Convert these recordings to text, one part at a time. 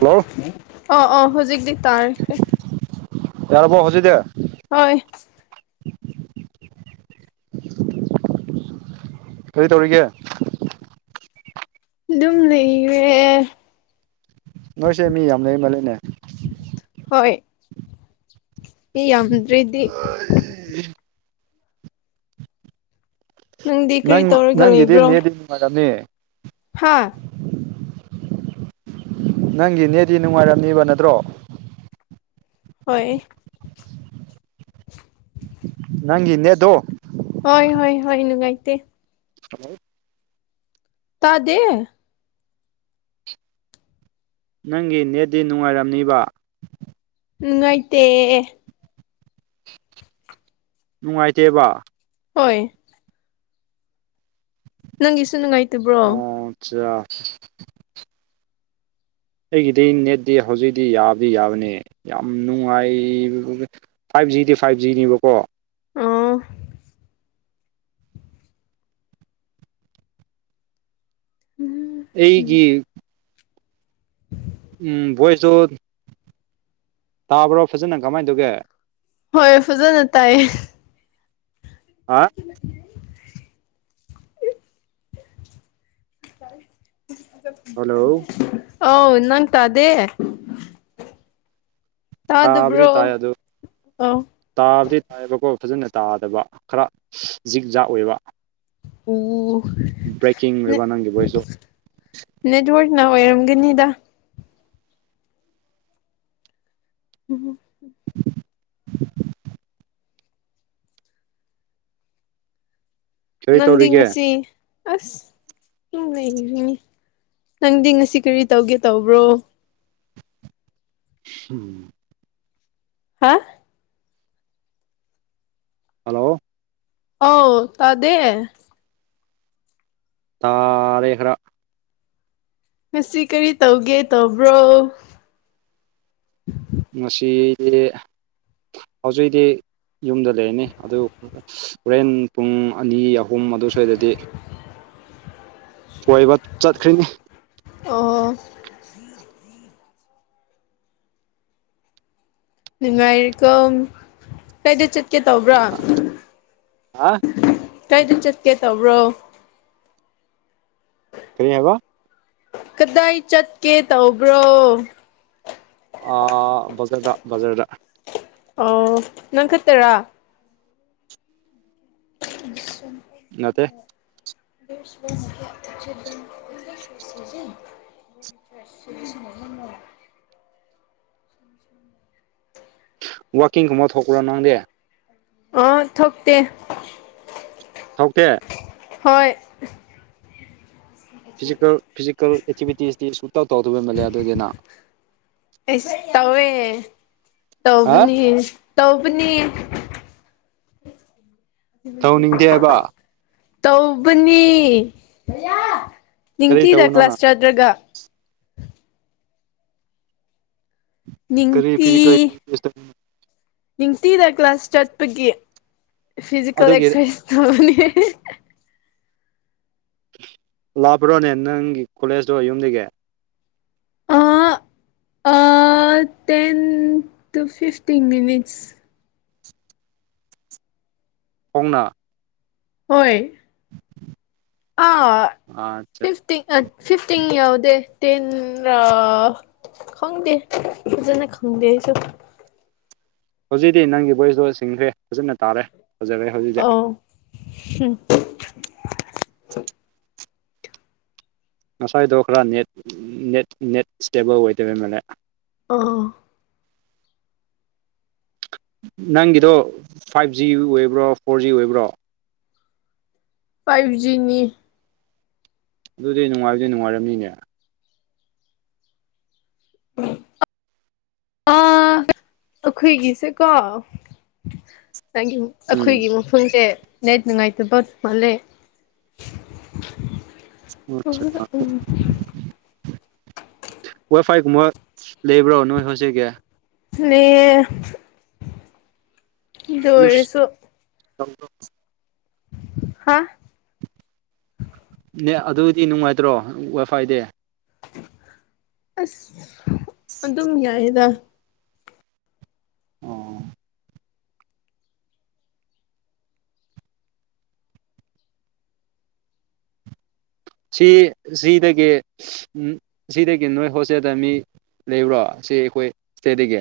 Hello ꯑ ꯑꯣ ꯍꯧꯖꯤꯛꯗꯤ ꯇꯥꯦ ꯌꯥꯔꯔꯕꯣ ꯍꯧꯖꯤꯗ ꯍꯣꯏ ꯀꯔꯤ ꯇꯧꯔꯤꯒꯦ ꯑꯗꯨꯝ ꯂꯩꯔꯦ ꯅꯣꯏꯁꯦ ꯃꯤ ꯌꯥꯝ ꯂꯩꯔꯤ ꯃꯥ ꯂꯩꯅꯦ ꯍꯣꯏ ꯏ ꯌꯥꯝꯗ꯭꯭ꯔꯔꯤꯗꯤ ꯎ ꯅꯪꯗꯤ ꯀꯔꯤ ꯅꯪ ꯇꯧꯔꯒ ꯅꯪꯗ ꯅꯦꯗꯤ ꯃꯥꯗꯥꯝꯅꯤ ꯍꯥꯥ ꯅꯪꯒꯤꯅꯦꯗꯤ ꯅꯨꯡꯉꯥꯏꯔꯝꯅꯦꯕ ꯅꯠꯇ꯭ꯔꯣ ꯍꯣꯏ ꯅꯪ ꯏꯟꯅꯦꯗꯣ ꯍꯣꯏ ꯍꯣꯏ ꯍꯣꯏ ꯅꯨꯡꯉꯥꯏꯇ ꯍꯜꯂꯣ ꯇꯥꯗꯦ ꯅꯪꯒꯤ ꯅꯦꯠꯗꯤ ꯅꯨꯡꯉꯥꯏꯔꯝꯅꯤꯕ ꯎꯝꯉꯥꯏꯇꯦ ꯅꯨꯡꯉꯥꯏꯇꯦꯕ ꯍꯣꯏ ꯅꯪꯒꯤꯁꯨ ꯅꯨꯡꯉꯥꯏꯇꯕ꯭ꯔꯣ ꯆ ꯑꯩꯒꯤꯗꯤ ꯅꯦꯠꯇꯤ ꯍꯧꯖꯤꯛꯇꯤ ꯌꯥꯕꯗꯤ ꯌꯥꯕꯅꯦ ꯌꯥꯝ ꯅꯨꯡꯉꯥꯏꯕ ꯐꯥꯏꯚ ꯖꯤꯗꯤ ꯐꯥꯏꯚ ꯖꯤꯅꯦꯕꯀꯣ ꯑ ꯎꯝ ꯑꯩꯒꯤ ꯎ ꯎꯝ ꯣꯏꯁꯨꯁꯨ ꯇꯥꯕ꯭ꯔꯣ ꯐꯖꯅ ꯀꯃꯥꯏꯅ ꯇꯧꯒꯦ ꯍꯣꯏ ꯐꯖꯅ ꯇꯥꯏꯌꯦ꯫ ꯍꯥ ꯆꯦ ꯍꯜꯂꯣ ꯑꯥꯎ ꯅꯪ ꯇꯗꯦ ꯇꯥꯕꯗꯤ ꯇꯥꯗꯕ꯭ꯔꯣ ꯇꯥꯏ ꯑꯗꯨ ꯑ ꯇꯥꯕꯗꯤ ꯇꯥꯏꯌꯦꯕꯀꯣ ꯐꯖꯅ ꯇꯥꯗꯕ ꯈꯔ ꯖꯤꯛ ꯖꯥꯛ ꯑꯣꯏꯕ ꯑꯣ ꯕ꯭ꯔꯦꯛꯀꯤꯡ ꯑꯣꯏꯕ ꯅꯪꯒꯤ ꯚꯣꯏꯁꯇꯣ ꯅꯦꯠꯣꯔꯅ ꯑꯣꯏꯔꯝꯒꯅꯤꯗ ꯎꯝ ꯀꯔꯤ ꯅꯪꯗꯤ ꯇꯧꯔꯤꯒꯦ ꯉꯁꯤ ꯑꯁ ꯂꯩꯈꯔꯤꯅꯤ ꯅꯪꯗꯤ ꯉꯁꯤ ꯀꯔꯤ ꯇꯧꯒꯦ ꯇꯧꯕ꯭ꯔꯣ ꯎꯝ ꯍꯥ ꯍꯜꯂꯣ ꯑ ꯇꯗꯦ ꯇꯥꯔꯦ ꯈꯔ ꯉꯁꯤ ꯀꯔꯤ ꯇꯧꯒꯦ ꯇꯧꯕ꯭ꯔꯣ ꯉꯁꯤꯗꯤ ꯍꯧꯖꯤꯛꯗꯤ ꯌꯨꯝꯗ ꯂꯩꯔꯅꯤ ꯑꯗꯨ ꯍꯣꯔꯦꯟ ꯄꯨꯡ ꯑꯅꯤ ꯑꯍꯨꯝ ꯑꯗꯨ ꯁ꯭ꯋꯥꯏꯗꯗꯤ ꯀꯣꯏꯕ ꯆꯠꯈ꯭ꯔꯤꯅꯤ ꯑꯣ ꯉꯥꯏꯀꯣ ꯀꯩꯗ ꯆ ꯀꯦ ꯇꯧꯕ꯭ꯔꯥ ꯑ ꯀꯥꯏꯗ ꯆꯠꯀꯦ ꯇꯧꯕ꯭ꯔꯣ ꯐꯔꯤ ꯍꯕ ꯀꯗꯥꯏ ꯆꯠꯀꯦ ꯇꯧꯕ꯭ꯔꯣ ꯕꯖꯥꯔꯗ ꯕꯖꯔꯗ ꯑꯣ ꯅꯪꯈꯠꯇꯔꯥ ꯀ ꯃꯠꯇꯦ ꯁꯤꯖꯟ ꯏꯟꯇ꯭ꯔꯦꯁꯁꯨꯦ ꯆꯁꯃꯛ ꯂꯣ ꯋꯥꯛꯀꯤꯡꯒꯨꯝꯕ ꯊꯣꯛꯄ꯭ꯔꯣ ꯅꯪꯗꯦ ꯑ ꯊꯣꯛꯣꯛꯇꯦ ꯊꯣꯛꯇꯦ ꯍꯣꯏ ꯐꯤꯖꯤꯀꯦꯜ ꯐꯤꯖꯤꯀꯦꯜ ꯑꯦꯛꯇꯤꯚꯤꯇꯤꯁꯇꯤ ꯁꯁꯨ ꯇꯥꯎ ꯇꯥꯎꯗꯕ ꯃꯜꯂꯦ ꯑꯗꯨ ꯑꯣꯏꯏꯗꯅ ꯑꯦꯁ ꯇꯧꯋꯦ ꯍꯥ ꯇꯧꯧꯕꯅꯤ ꯇꯧꯕꯨꯅꯤ ꯇꯧꯅꯤꯡꯗꯦ ꯍꯥꯏꯕ ꯇꯧꯕꯅꯤ ꯀꯔꯤ ꯅꯤꯡꯇꯤꯗ ꯇꯧꯕꯅꯣ ꯀ꯭ꯂꯥꯁ ꯅꯪ ꯆꯥꯗ꯭ꯔꯒ ꯀꯔꯤ ꯅꯤꯡꯇꯤ ꯐꯤꯖꯤꯀ ꯅꯤꯡꯇꯤꯅ ꯀ꯭ꯂꯥꯁ ꯆꯠꯄꯒꯤ ꯐꯤꯖꯤꯀꯦꯜ ꯑꯗꯨꯒꯤ ꯑꯦꯛꯁꯔꯁꯥꯏꯁ ꯇꯧꯔꯅꯤ ꯂꯥꯛꯄ꯭ꯔꯣꯅꯦ ꯅꯪꯒꯤ ꯀꯣꯂꯦꯖꯇꯣ ꯌꯨꯝꯗꯒꯤ ꯑꯥ ꯇꯦꯟ ꯇꯨ ꯐꯤꯐꯇꯤꯟ ꯃꯤꯅꯤꯠꯁ ꯍꯣꯡꯅ ꯍꯣꯏ ꯑꯥ ꯑꯆꯥ ꯐ ꯐꯤꯐꯇꯤꯤꯡ ꯌꯥꯎꯗꯦ ꯇꯦꯟ ꯔ ꯈꯪꯗꯦ ꯄꯨꯖꯅ ꯈꯪꯗꯦ ꯑꯩꯁꯨ ꯍꯧꯖꯤꯛꯇꯤ ꯅꯪꯒꯤ ꯚꯣꯏꯁꯇꯣ ꯁꯤꯡꯈ꯭ꯔꯦ ꯐꯖꯅ ꯇꯥꯔꯦ ꯐꯖꯔꯦ ꯑ ꯍꯧꯖꯤꯛꯇꯤ ꯎꯝ ꯉꯁꯥꯏꯗꯣ ꯈꯔ ꯅꯦꯠ ꯅꯦꯠ ꯅꯦꯠ ꯏꯁꯇꯦꯕꯜ ꯑꯣꯏꯗꯕꯩ ꯃꯜꯂꯦ ꯑꯥ ꯅꯪꯒꯤꯗꯣ ꯐꯥꯏꯚ ꯖꯤ ꯑꯣꯏꯕ꯭ꯔꯣ ꯐꯣꯔ ꯖꯤ ꯑꯣꯏꯕ꯭ꯔꯣ ꯐꯥꯏꯚꯖꯤꯅꯤ ꯑꯗꯨꯗꯤ ꯅꯨꯡꯉꯥꯏꯔꯗꯤ ꯅꯨꯡꯉꯥꯏꯔꯝꯃꯤꯅꯦ ꯎꯝ ꯑꯥ ꯑꯩꯈꯣꯏꯒꯤꯁꯦꯀꯣ ꯆꯪ ꯎꯝ ꯑꯩꯈꯣꯏꯒꯤ ꯃꯐꯝꯁꯦ ꯅꯦꯠ ꯅꯨꯡꯉꯥꯏꯇꯕ ꯃꯥꯂꯦ ꯑꯆꯥ ꯋꯥꯏ ꯐꯥꯏꯒꯨꯝꯕ ꯂꯩꯕ꯭ꯔꯣ ꯅꯣꯏ ꯍꯧꯖꯤꯛꯀꯤ ꯂꯩ ꯗ ꯑꯣꯏꯔꯁꯨ ꯊꯝꯣ ꯍꯥ ꯅ ꯑꯗꯨꯗꯤ ꯅꯨꯡꯉꯥꯏꯇ꯭ꯔꯣ ꯋꯥꯏꯐꯥꯏꯗ ꯑꯁ ꯑꯗꯨꯝ ꯌꯥꯏꯌꯦꯗ ꯑꯣ ꯁꯤ ꯁꯤꯗꯒꯤ ꯎꯝ ꯁꯤꯗꯒꯤ ꯅꯣꯏ ꯍꯣꯁꯇꯦꯜꯗ ꯃꯤ ꯂꯩꯕ꯭ꯔꯣ ꯁꯤ ꯑꯩꯈꯣꯏ ꯁꯇꯦꯗꯒꯤ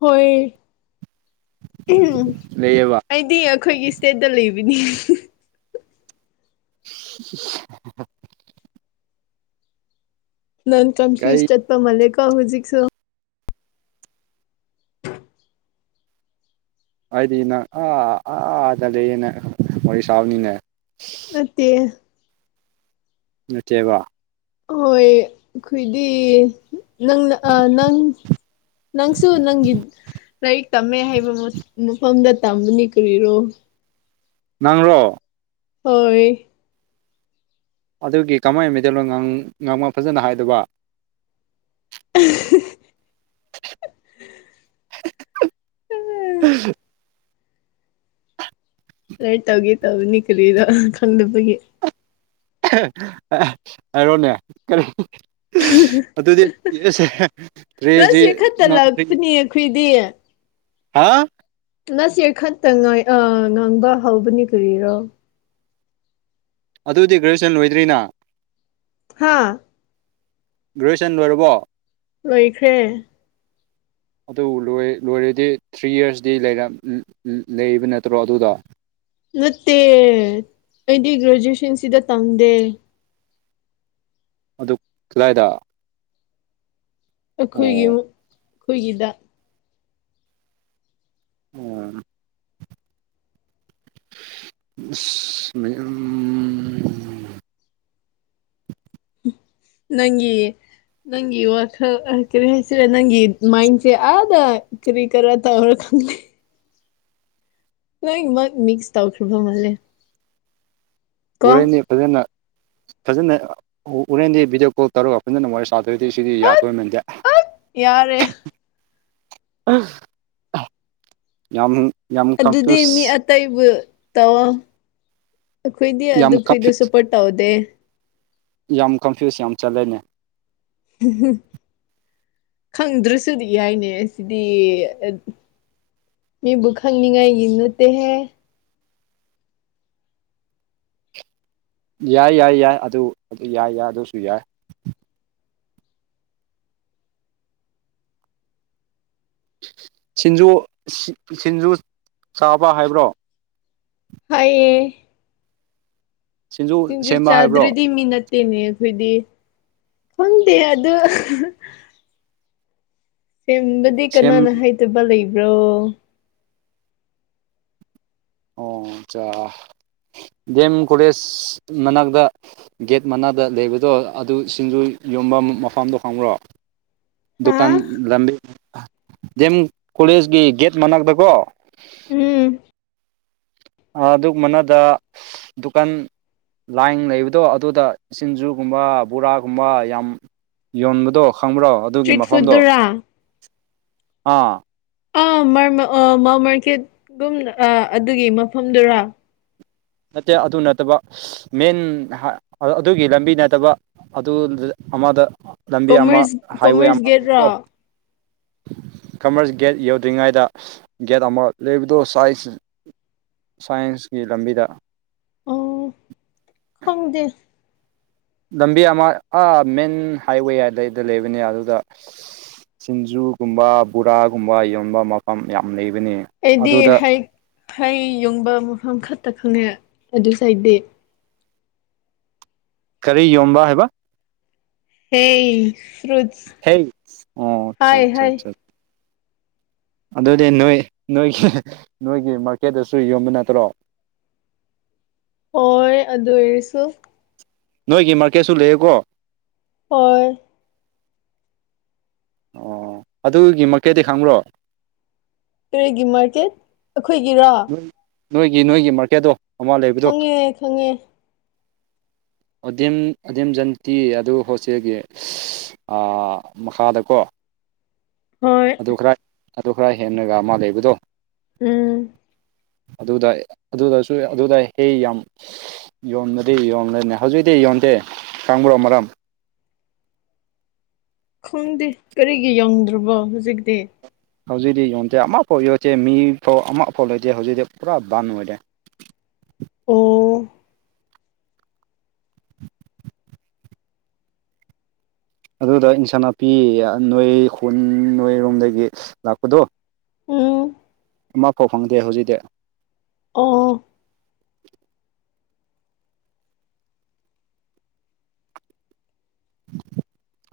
ꯍꯣꯏ ꯂꯩꯌꯦꯕ ꯑꯩꯗꯤ ꯑꯩꯈꯣꯏꯒꯤ ꯁ꯭ꯇꯦꯠꯇ ꯂꯩꯕꯅꯤ [unintelligible] ꯅꯪ ꯀꯔꯤ ꯀꯟꯐ꯭ꯨꯁ ꯑꯄ ꯃꯜꯀ ꯍꯨꯖꯤꯛꯁꯨ ꯍꯥꯏꯗꯤ ꯅꯪ ꯑꯥ ꯑꯥ ꯆꯠꯂꯑꯦꯅꯦ ꯋꯥꯔꯤ ꯁꯥꯎꯅꯤꯅꯦ ꯃꯠꯇꯦ ꯅꯠꯇꯦꯕ ꯍꯣꯏ ꯑꯩꯈꯣꯏꯗꯤ ꯅꯪꯅ ꯅꯪ ꯅꯪꯁꯨ ꯅꯪꯗ ꯂꯥꯏꯔꯤꯛ ꯇꯝꯃꯦ ꯍꯥꯏꯩꯕ ꯃꯐꯝꯗ ꯇꯝꯕꯅꯤ ꯀꯔꯤꯔꯣ ꯅꯪꯔꯣ ꯍꯣꯏ ꯑꯗꯨꯒꯤ ꯀꯃꯥꯏ ꯃꯦꯇꯩꯦꯜꯅꯣ ꯉꯥꯡꯕ ꯐꯖꯅ ꯍꯥꯏꯗꯕ [inaudible] [inaudible] ꯎꯝ ꯎ ꯔ ꯇꯧꯒꯤ ꯇꯧꯅꯤ ꯀꯂꯔꯣ ꯈꯪꯗꯄꯒꯤ ꯍꯥꯏꯔꯣꯅꯦ ꯀꯔꯤ ꯑꯗꯨꯗꯤꯁꯦꯦ ꯂꯥꯁ ꯌꯔ ꯈꯛꯇ ꯂꯥꯛꯄꯅꯦ ꯑꯩꯈꯣꯏꯗꯤ ꯍꯥ ꯉꯁꯤ ꯈꯛꯇ ꯉꯥꯏ ꯑꯥ ꯉꯥꯡꯕ ꯍꯥꯎꯕꯅꯤ ꯀꯔꯤꯔꯣ ꯑꯗꯨꯗꯤ ꯒ꯭ꯔꯦꯖꯨꯋꯁꯟ ꯂꫭꯏꯗꯔꯤꯅ ꯍꯥꯥ ꯒ꯭ꯔꯦꯖꯨꯋꯁꯟ ꯂꯣꯏꯔꯕꯣ ꯂꯣꯏꯈ꯭ꯔꯦ [inaudible] ꯑꯗꯨ ꯂꯣꯏ ꯂꯣꯏꯔꯗꯤ ꯊ꯭ꯔꯤ ꯌꯔꯁꯇꯤ ꯂꯩꯔꯝ ꯂꯩꯕ ꯅꯠꯇ꯭ꯔꯣ ꯑꯗꯨꯗꫭ ꯅꯠꯇꯦ ꯑꯩꯗꯤ ꯒ꯭ꯔꯦꯖꯨꯋꯁꯟꯁꯤꯗ ꯇꯝꯗꯦ ꯑꯗꯨ ꯀꯗꯥꯏꯗ ꯑꯣ ꯑꯩꯈꯣꯏꯒꯤ ꯑꯩꯈꯣꯏꯒꯤꯗ ꯑꯣ ꯑꯁ ꯃꯌꯥꯝ ꯅꯪꯒꯤ ꯅꯪꯒꯤ ꯋꯥꯈꯜ ꯀꯔꯤ ꯍꯥꯏꯁꯤꯔꯦ ꯅꯪꯒꯤ ꯃꯥꯏꯟꯁꯦ ꯑꯥꯗ ꯀꯔꯤ ꯀꯔꯥ ꯇꯧꯔ ꯈꯪꯗꯦ ꯂꫭꯏꯅꯃꯥꯛ ꯃꯤꯁ ꯇꯧꯈ꯭ꯔꯕ ꯃꯥꯜꯂꯦ ꯀꯣ ꯍꯣꯔꯦꯟꯅꯦ ꯐꯖꯅ ꯐꯖꯅ ꯑꯣ ꯍꫭꯔꯦꯟꯗꯤ ꯚꯗꯤꯑꯣ ꯀꯣꯜ ꯇꯧꯔꯒ ꯐꯖꯅ ꯋꯥꯔꯤ ꯁꯥꯗꯔꯗꯤ ꯁꯤꯗꯤ ꯑꯠ ꯌꯥꯗꯣꯏꯃꯦꯟꯗꯦ ꯌꯥꯔꯦ [unintelligible] ꯌꯥꯝ ꯌꯥꯝ ꯑꯗꯨꯗꯤ ꯀꯟꯐ꯭ꯌꯨꯁ ꯃꯤ ꯑꯇꯩꯕꯨ ꯇꯑꯣ ꯑꯩꯈꯣꯏꯗꯤ ꯌꯥꯝ ꯑꯗꯨꯈꯣꯏꯗꫭ ꯀꯟꯐ꯭ꯌꯨꯁ ꯁꯄꯣꯔꯠ ꯇꯥꯎꯗꯦ ꯌꯥꯝ ꯀꯟꯐ꯭ꯌꯨꯁ ꯌꯥꯝ ꯆꯠꯂꯦꯅꯦ ꯈꯪꯗ꯭ꯔꯁꯨꯗꯤ ꯌꯥꯏꯅꯦ ꯑꯁꯤꯗꯤ ꯃꯤꯕꯨ ꯈꯪꯅꯤꯡꯉꯥꯏꯒꯤ ꯅꯠꯇꯦꯍꯦ ꯌꯥꯏ ꯌꯥꯏ ꯌꯥꯏ ꯑꯗꯨ ꯑꯗꯨ ꯌꯥꯏ ꯌꯥꯏ ꯑꯗꯨꯁꯨ ꯌꯥꯏ ꯁꯤꯡꯖꯨ ꯁꯤꯡꯖꯨ ꯆꯥꯕ ꯍꯥꯏꯕ꯭ꯔꯣ ꯍꯥꯏꯌꯦꯌꯦ ꯁꯤꯡꯖꯨ ꯁꯦꯝꯕ ꯍꯥꯏꯕ꯭ꯔꯣ ꯆꯥꯗ꯭ꯔꯗꯤ ꯃꯤꯅꯠ ꯇꯦꯅꯦ ꯑꯩꯈꯣꯏꯗꯤ ꯈꯪꯗꯦ ꯑꯗꯨ ꯁꯦꯝꯕꯗꯤ ꯁꯦꯝ ꯀꯅꯥꯅ ꯍꯩꯇꯕ ꯂꯩꯕ꯭ꯔꯣ ꯑꯣ ꯑꯠꯆꯥ ꯗꯦꯝ ꯀꯣꯂꯦꯖ ꯃꯅꯥꯛꯇ ꯒꯦꯠ ꯃꯅꯥꯗ ꯂꯩꯕꯗꯣ ꯑꯗꯨ ꯁꯤꯡꯖꯨ ꯌꯣꯟꯐꯝ ꯃꯐꯝꯗꯣ ꯈꯪꯕ꯭ꯔꯣ ꯍꯥ ꯗꯨꯀꯥꯟ ꯂꯝꯕꯤ ꯗꯦꯝ ꯀꯣꯂꯦꯖꯀꯤ ꯒꯦꯠ ꯃꯅꯥꯛꯇꯀꯣ ꯎꯝ ꯑꯗꯨ ꯃꯅꯗ ꯗꯨꯀꯥꯟ ꯂꯥꯏꯟ ꯂꯩꯕꯗꯣ ꯑꯗꯨꯗ ꯁꯤꯡꯖꯨꯒꯨꯝꯕ ꯕꯣꯔꯥꯒꯨꯝꯕ ꯌꯥꯝ ꯌꯣꯟꯕꯗꯣ ꯈꯪꯕ꯭ꯔꯣ ꯑꯗꯨꯒꯤ ꯏꯁꯇ꯭ꯔꯤꯠ ꯃꯐꯝꯗꯣ ꯐꯨꯗꯠꯇꯨꯔꯥ ꯑꯥ ꯑꯥ ꯃꯥꯔ ꯑꯥ ꯃꯥꯔꯀꯦꯠꯒꯨꯝ ꯑꯗꯨꯝ ꯑꯗꯨꯒꯤ ꯃꯐꯝꯗꯨꯔ ꯅꯠꯇꯦ ꯑꯗꯨ ꯅꯠꯇꯕ ꯃꯦꯟ ꯑꯗꯨꯒꯤ ꯂꯝꯕꯤ ꯅꯠꯇꯕ ꯑꯗꯨ ꯑꯃꯗ ꯂꯝꯕꯤ ꯑꯃ ꯀꯣꯃꯔꯁ ꯍꯥꯏꯋꯦ ꯀꯣꯃꯔꯁ ꯑꯃ ꯒꯦꯠꯔꯣ ꯂꯩꯕꯗꯣ ꯀꯃꯔꯁ ꯒꯦꯠ ꯌꯧꯗ꯭ꯔꯤꯉꯩꯗ ꯒꯦꯠ ꯑꯃ ꯂꯩꯕꯗꯣ ꯁꯥꯏꯖ ꯁꯥꯏꯟꯁꯀꯤ ꯂꯝꯕꯤꯗ ꯑꯣ ꯈꯪꯗꯦ ꯂꯝꯕꯤ ꯑꯃꯥ ꯑꯥ ꯃꯦꯟ ꯍꯥꯏꯋꯦ ꯍꯥꯏꯗꯩꯗ ꯂꯩꯕꯅꯦ ꯑꯗꯨ ꯁꯤꯡꯖꯨꯒꯨꯝꯕ ꯕꯣꯔꯥꯒꯨꯝꯕ ꯌꯣꯟꯕ ꯃꯐꯝ ꯌꯥꯝ ꯂꯩꯕꯅꯦ ꯑꯩꯗꯤ ꯑꯗꯨꯗ ꯍꯩ ꯍꯩ ꯌꯨꯡꯕ ꯃꯐꯝ ꯈꯛꯇ ꯈꯪꯉꯦ ꯑꯗꯨꯁꯨ ꯑꯩꯗꯤ ꯀꯔꯤ ꯌꯣꯟꯕ ꯍꯥꯏꯕ ꯍꯩ ꯐ꯭ꯔꯨꯠꯁ ꯍꯩ ꯑꯣ ꯑꯆꯥ ꯍꯥꯏ ꯑꯆꯥ ꯍꯥꯏ ꯑꯆꯥ ꯑꯗꯨꯗꯤ ꯅꯣꯏ ꯅꯣꯏꯒꯤ ꯅꯣꯏꯒꯤ ꯃꯥꯔꯀꯦꯠꯇꯁꯨ ꯌꯣꯟꯕ ꯅꯠꯇ꯭ꯔꯣ ꯍꯣꯏ ꯑꯗꯨ ꯑꯣꯏꯔꯁꯨ ꯅꯣꯏꯒꯤ ꯃꯥꯔꯀꯦꯠꯁꯨ ꯂꯩꯌꯦꯀꯣ ꯍ ꯑꯣ ꯑꯗꯨꯒꯤ ꯃꯀꯩꯗꯤ ꯈꯪꯕ꯭ꯔꯣ ꯇꯨꯔꯦꯒꯤ ꯃꯥꯔꯀꯦꯠ ꯑꯩꯈꯣꯏꯒꯤꯔꯣ ꯅꯣꯏ ꯅꯣꯏꯒꯤ ꯅꯣꯏꯒꯤ ꯃꯥꯔꯀꯦꯠꯇꯣ ꯃ ꯂꯩꯕꯗꯣ ꯈꯪꯉꯦ ꯈꯪꯉꯦ ꯑꯣꯗꯤꯝ ꯑꯗꯤꯝ ꯖꯟꯇꯤ ꯑꯗꯨ ꯍꯣꯁꯇꯦꯜꯒꯤ ꯃꯈꯥꯗꯀꯣ ꯍꯣꯏ ꯑꯗꯨ ꯈꯔ ꯑꯗꯨ ꯈꯔ ꯍꯦꯟꯅꯒ ꯑꯃ ꯂꯩꯕꯗꯣ ꯎꯝ ꯑꯗꯨꯗ ꯑꯗꯨꯗꯁꯨ ꯑꯗꯨꯗ ꯍꯦꯛ ꯌꯥꯝ ꯌꯣꯟꯕꯗꯤ ꯌꯣꯟꯂꯅꯦ ꯍꯧꯖꯤꯛꯇꯛꯇꯤ ꯌꯣꯟꯗꯦ ꯈꯪꯕ꯭ꯔꯣ ꯃꯔꯝ ꯈꯪꯗꯦ ꯀꯔꯤꯒꯤ ꯌꯧꯗ꯭ꯔꯕꯣ ꯍꯧꯖꯤꯛꯇꯤ ꯍꯧꯖꯤꯛꯇꯤ ꯌꯣꯟꯗꯦ ꯑꯃꯐꯥꯎ ꯌꯣꯁꯦ ꯃꯤꯐꯥꯎ ꯑꯃꯐꯥꯎ ꯂꯩꯁꯦ ꯍꯧꯖꯤꯛꯇꯤ ꯄꯨꯔꯥ ꯕꯟ ꯑꯣꯏꯔꯦ ꯑꯣ ꯑꯗꯨꯗ ꯏꯟꯁꯥꯡ ꯅꯥꯄꯤ ꯅꯣꯏ ꯈꯨꯟ ꯅꯣꯏꯔꯣꯝꯗꯒꯤ ꯂꯥꯛꯄꯗꯣ ꯎꯝ ꯏꯐꯥꯎ ꯐꯪꯗꯦ ꯍꯧꯖꯤꯛꯇꯤ ꯑꯣ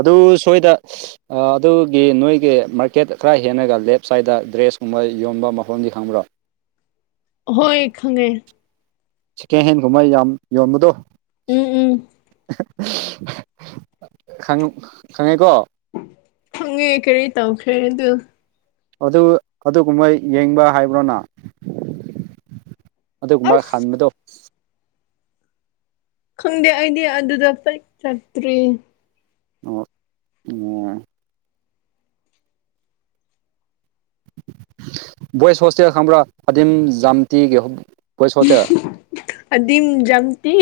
ꯑꯗꯨ ꯁꯣꯏꯗ ꯑꯗꯨꯒꯤ ꯅꯣꯏꯒꯤ ꯃꯥꯔꯀꯦꯠ ꯈꯔ ꯍꯦꯟꯅꯒ ꯂꯦꯞ ꯁꯥꯏꯗ ꯗ꯭ꯔꯦꯁꯀꯨꯝꯕ ꯌꯣꯟꯕ ꯃꯐꯝꯗꯤ ꯈꯪꯕ꯭ꯔꯣ ꯍꯣꯏ ꯈꯪꯉꯦ ꯁꯤ ꯀꯦꯍꯦꯟꯒꯨꯝꯃꯥꯏ ꯌꯥꯝ ꯌꯣꯟꯕꯗꯣ ꯎꯝ ꯎꯝ ꯈꯪꯉꯦꯀꯣ ꯈꯪꯉꯦ ꯀꯔꯤ ꯇꯧꯈ꯭ꯔꯦ ꯑꯗꯨ ꯑꯗꯨ ꯑꯗꯨꯒꯨꯝꯕ ꯌꯦꯡꯕ ꯍꯥꯏꯕ꯭ꯔꯣꯅ ꯑꯗꯨꯒꯨꯝꯕ ꯑꯁ ꯍꯟꯕꯗꯣ ꯈꯪꯗꯦ ꯑꯩꯗꯤ ꯑꯗꯨꯗ ꯄꯛ ꯆꯛꯇ꯭ꯔꯤ ꯑꯣ ꯑꯣꯝ ꯕꯣꯏꯁ ꯍꯣꯁꯇꯦꯜ ꯈꯪꯕ꯭ꯔꯥ ꯑꯗꯤꯝ ꯖꯥꯝꯇꯤꯒꯤ ꯕꯣꯏꯁ ꯍꯣꯁꯇꯦꯜ ꯑꯗꯤꯝ ꯝꯇꯤ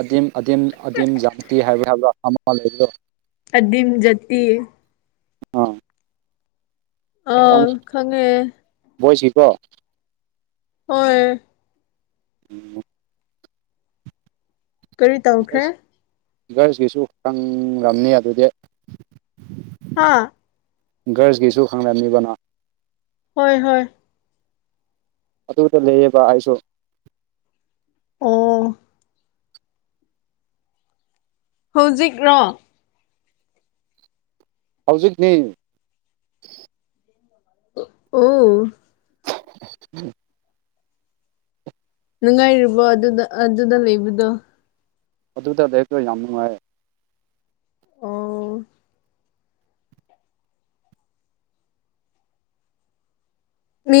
ꯑꯗꯤꯝ ꯑꯗꯤꯝ ꯑꯗꯤꯝ ꯖꯥꯟꯇꯤ ꯍꯥꯏꯕ ꯍꯥꯏꯕ ꯑꯃ ꯂꯩꯕꯗꯣ ꯑꯗꯨꯗꯤꯝꯖꯗꯤꯤ ꯑ ꯑꯥ ꯈꯪꯉꯦ ꯚꯣꯏꯁꯤꯀꯣ ꯍꯣꯏ ꯎꯝ ꯀꯔꯤ ꯇꯧꯈ꯭ꯔꯦ ꯚꯔꯁꯀꯤꯁꯨ ꯈꯪꯅꯤ ꯑꯗꯨꯗꯤ ꯍꯥꯥ ꯒ꯭ꯔꯔꯁꯀꯤꯁꯨ ꯈꯪꯅꯝꯃꯤꯕꯅꯣ ꯍꯣꯏ ꯍꯣꯏ ꯑꯗꯨꯗ ꯂꯩꯌꯦꯕ ꯑꯩꯁꯨ ꯑ ꯍꯧꯖꯤꯛ ꯔꯣ ꯍꯧꯖꯤꯛꯅꯤ ꯑꯣ ꯎꯝ ꯅꯨꯡꯉꯥꯏꯔꯤꯕꯣ ꯑꯗꯨꯗ ꯑꯗꯨꯗ ꯂꯩꯕꯗꯣ ꯑꯗꯨꯗꯗ ꯍꯦꯛꯇꯣ ꯌꯥꯝ ꯅꯨꯡꯉꯥꯏꯔ ꯑꯥ ꯃꯤ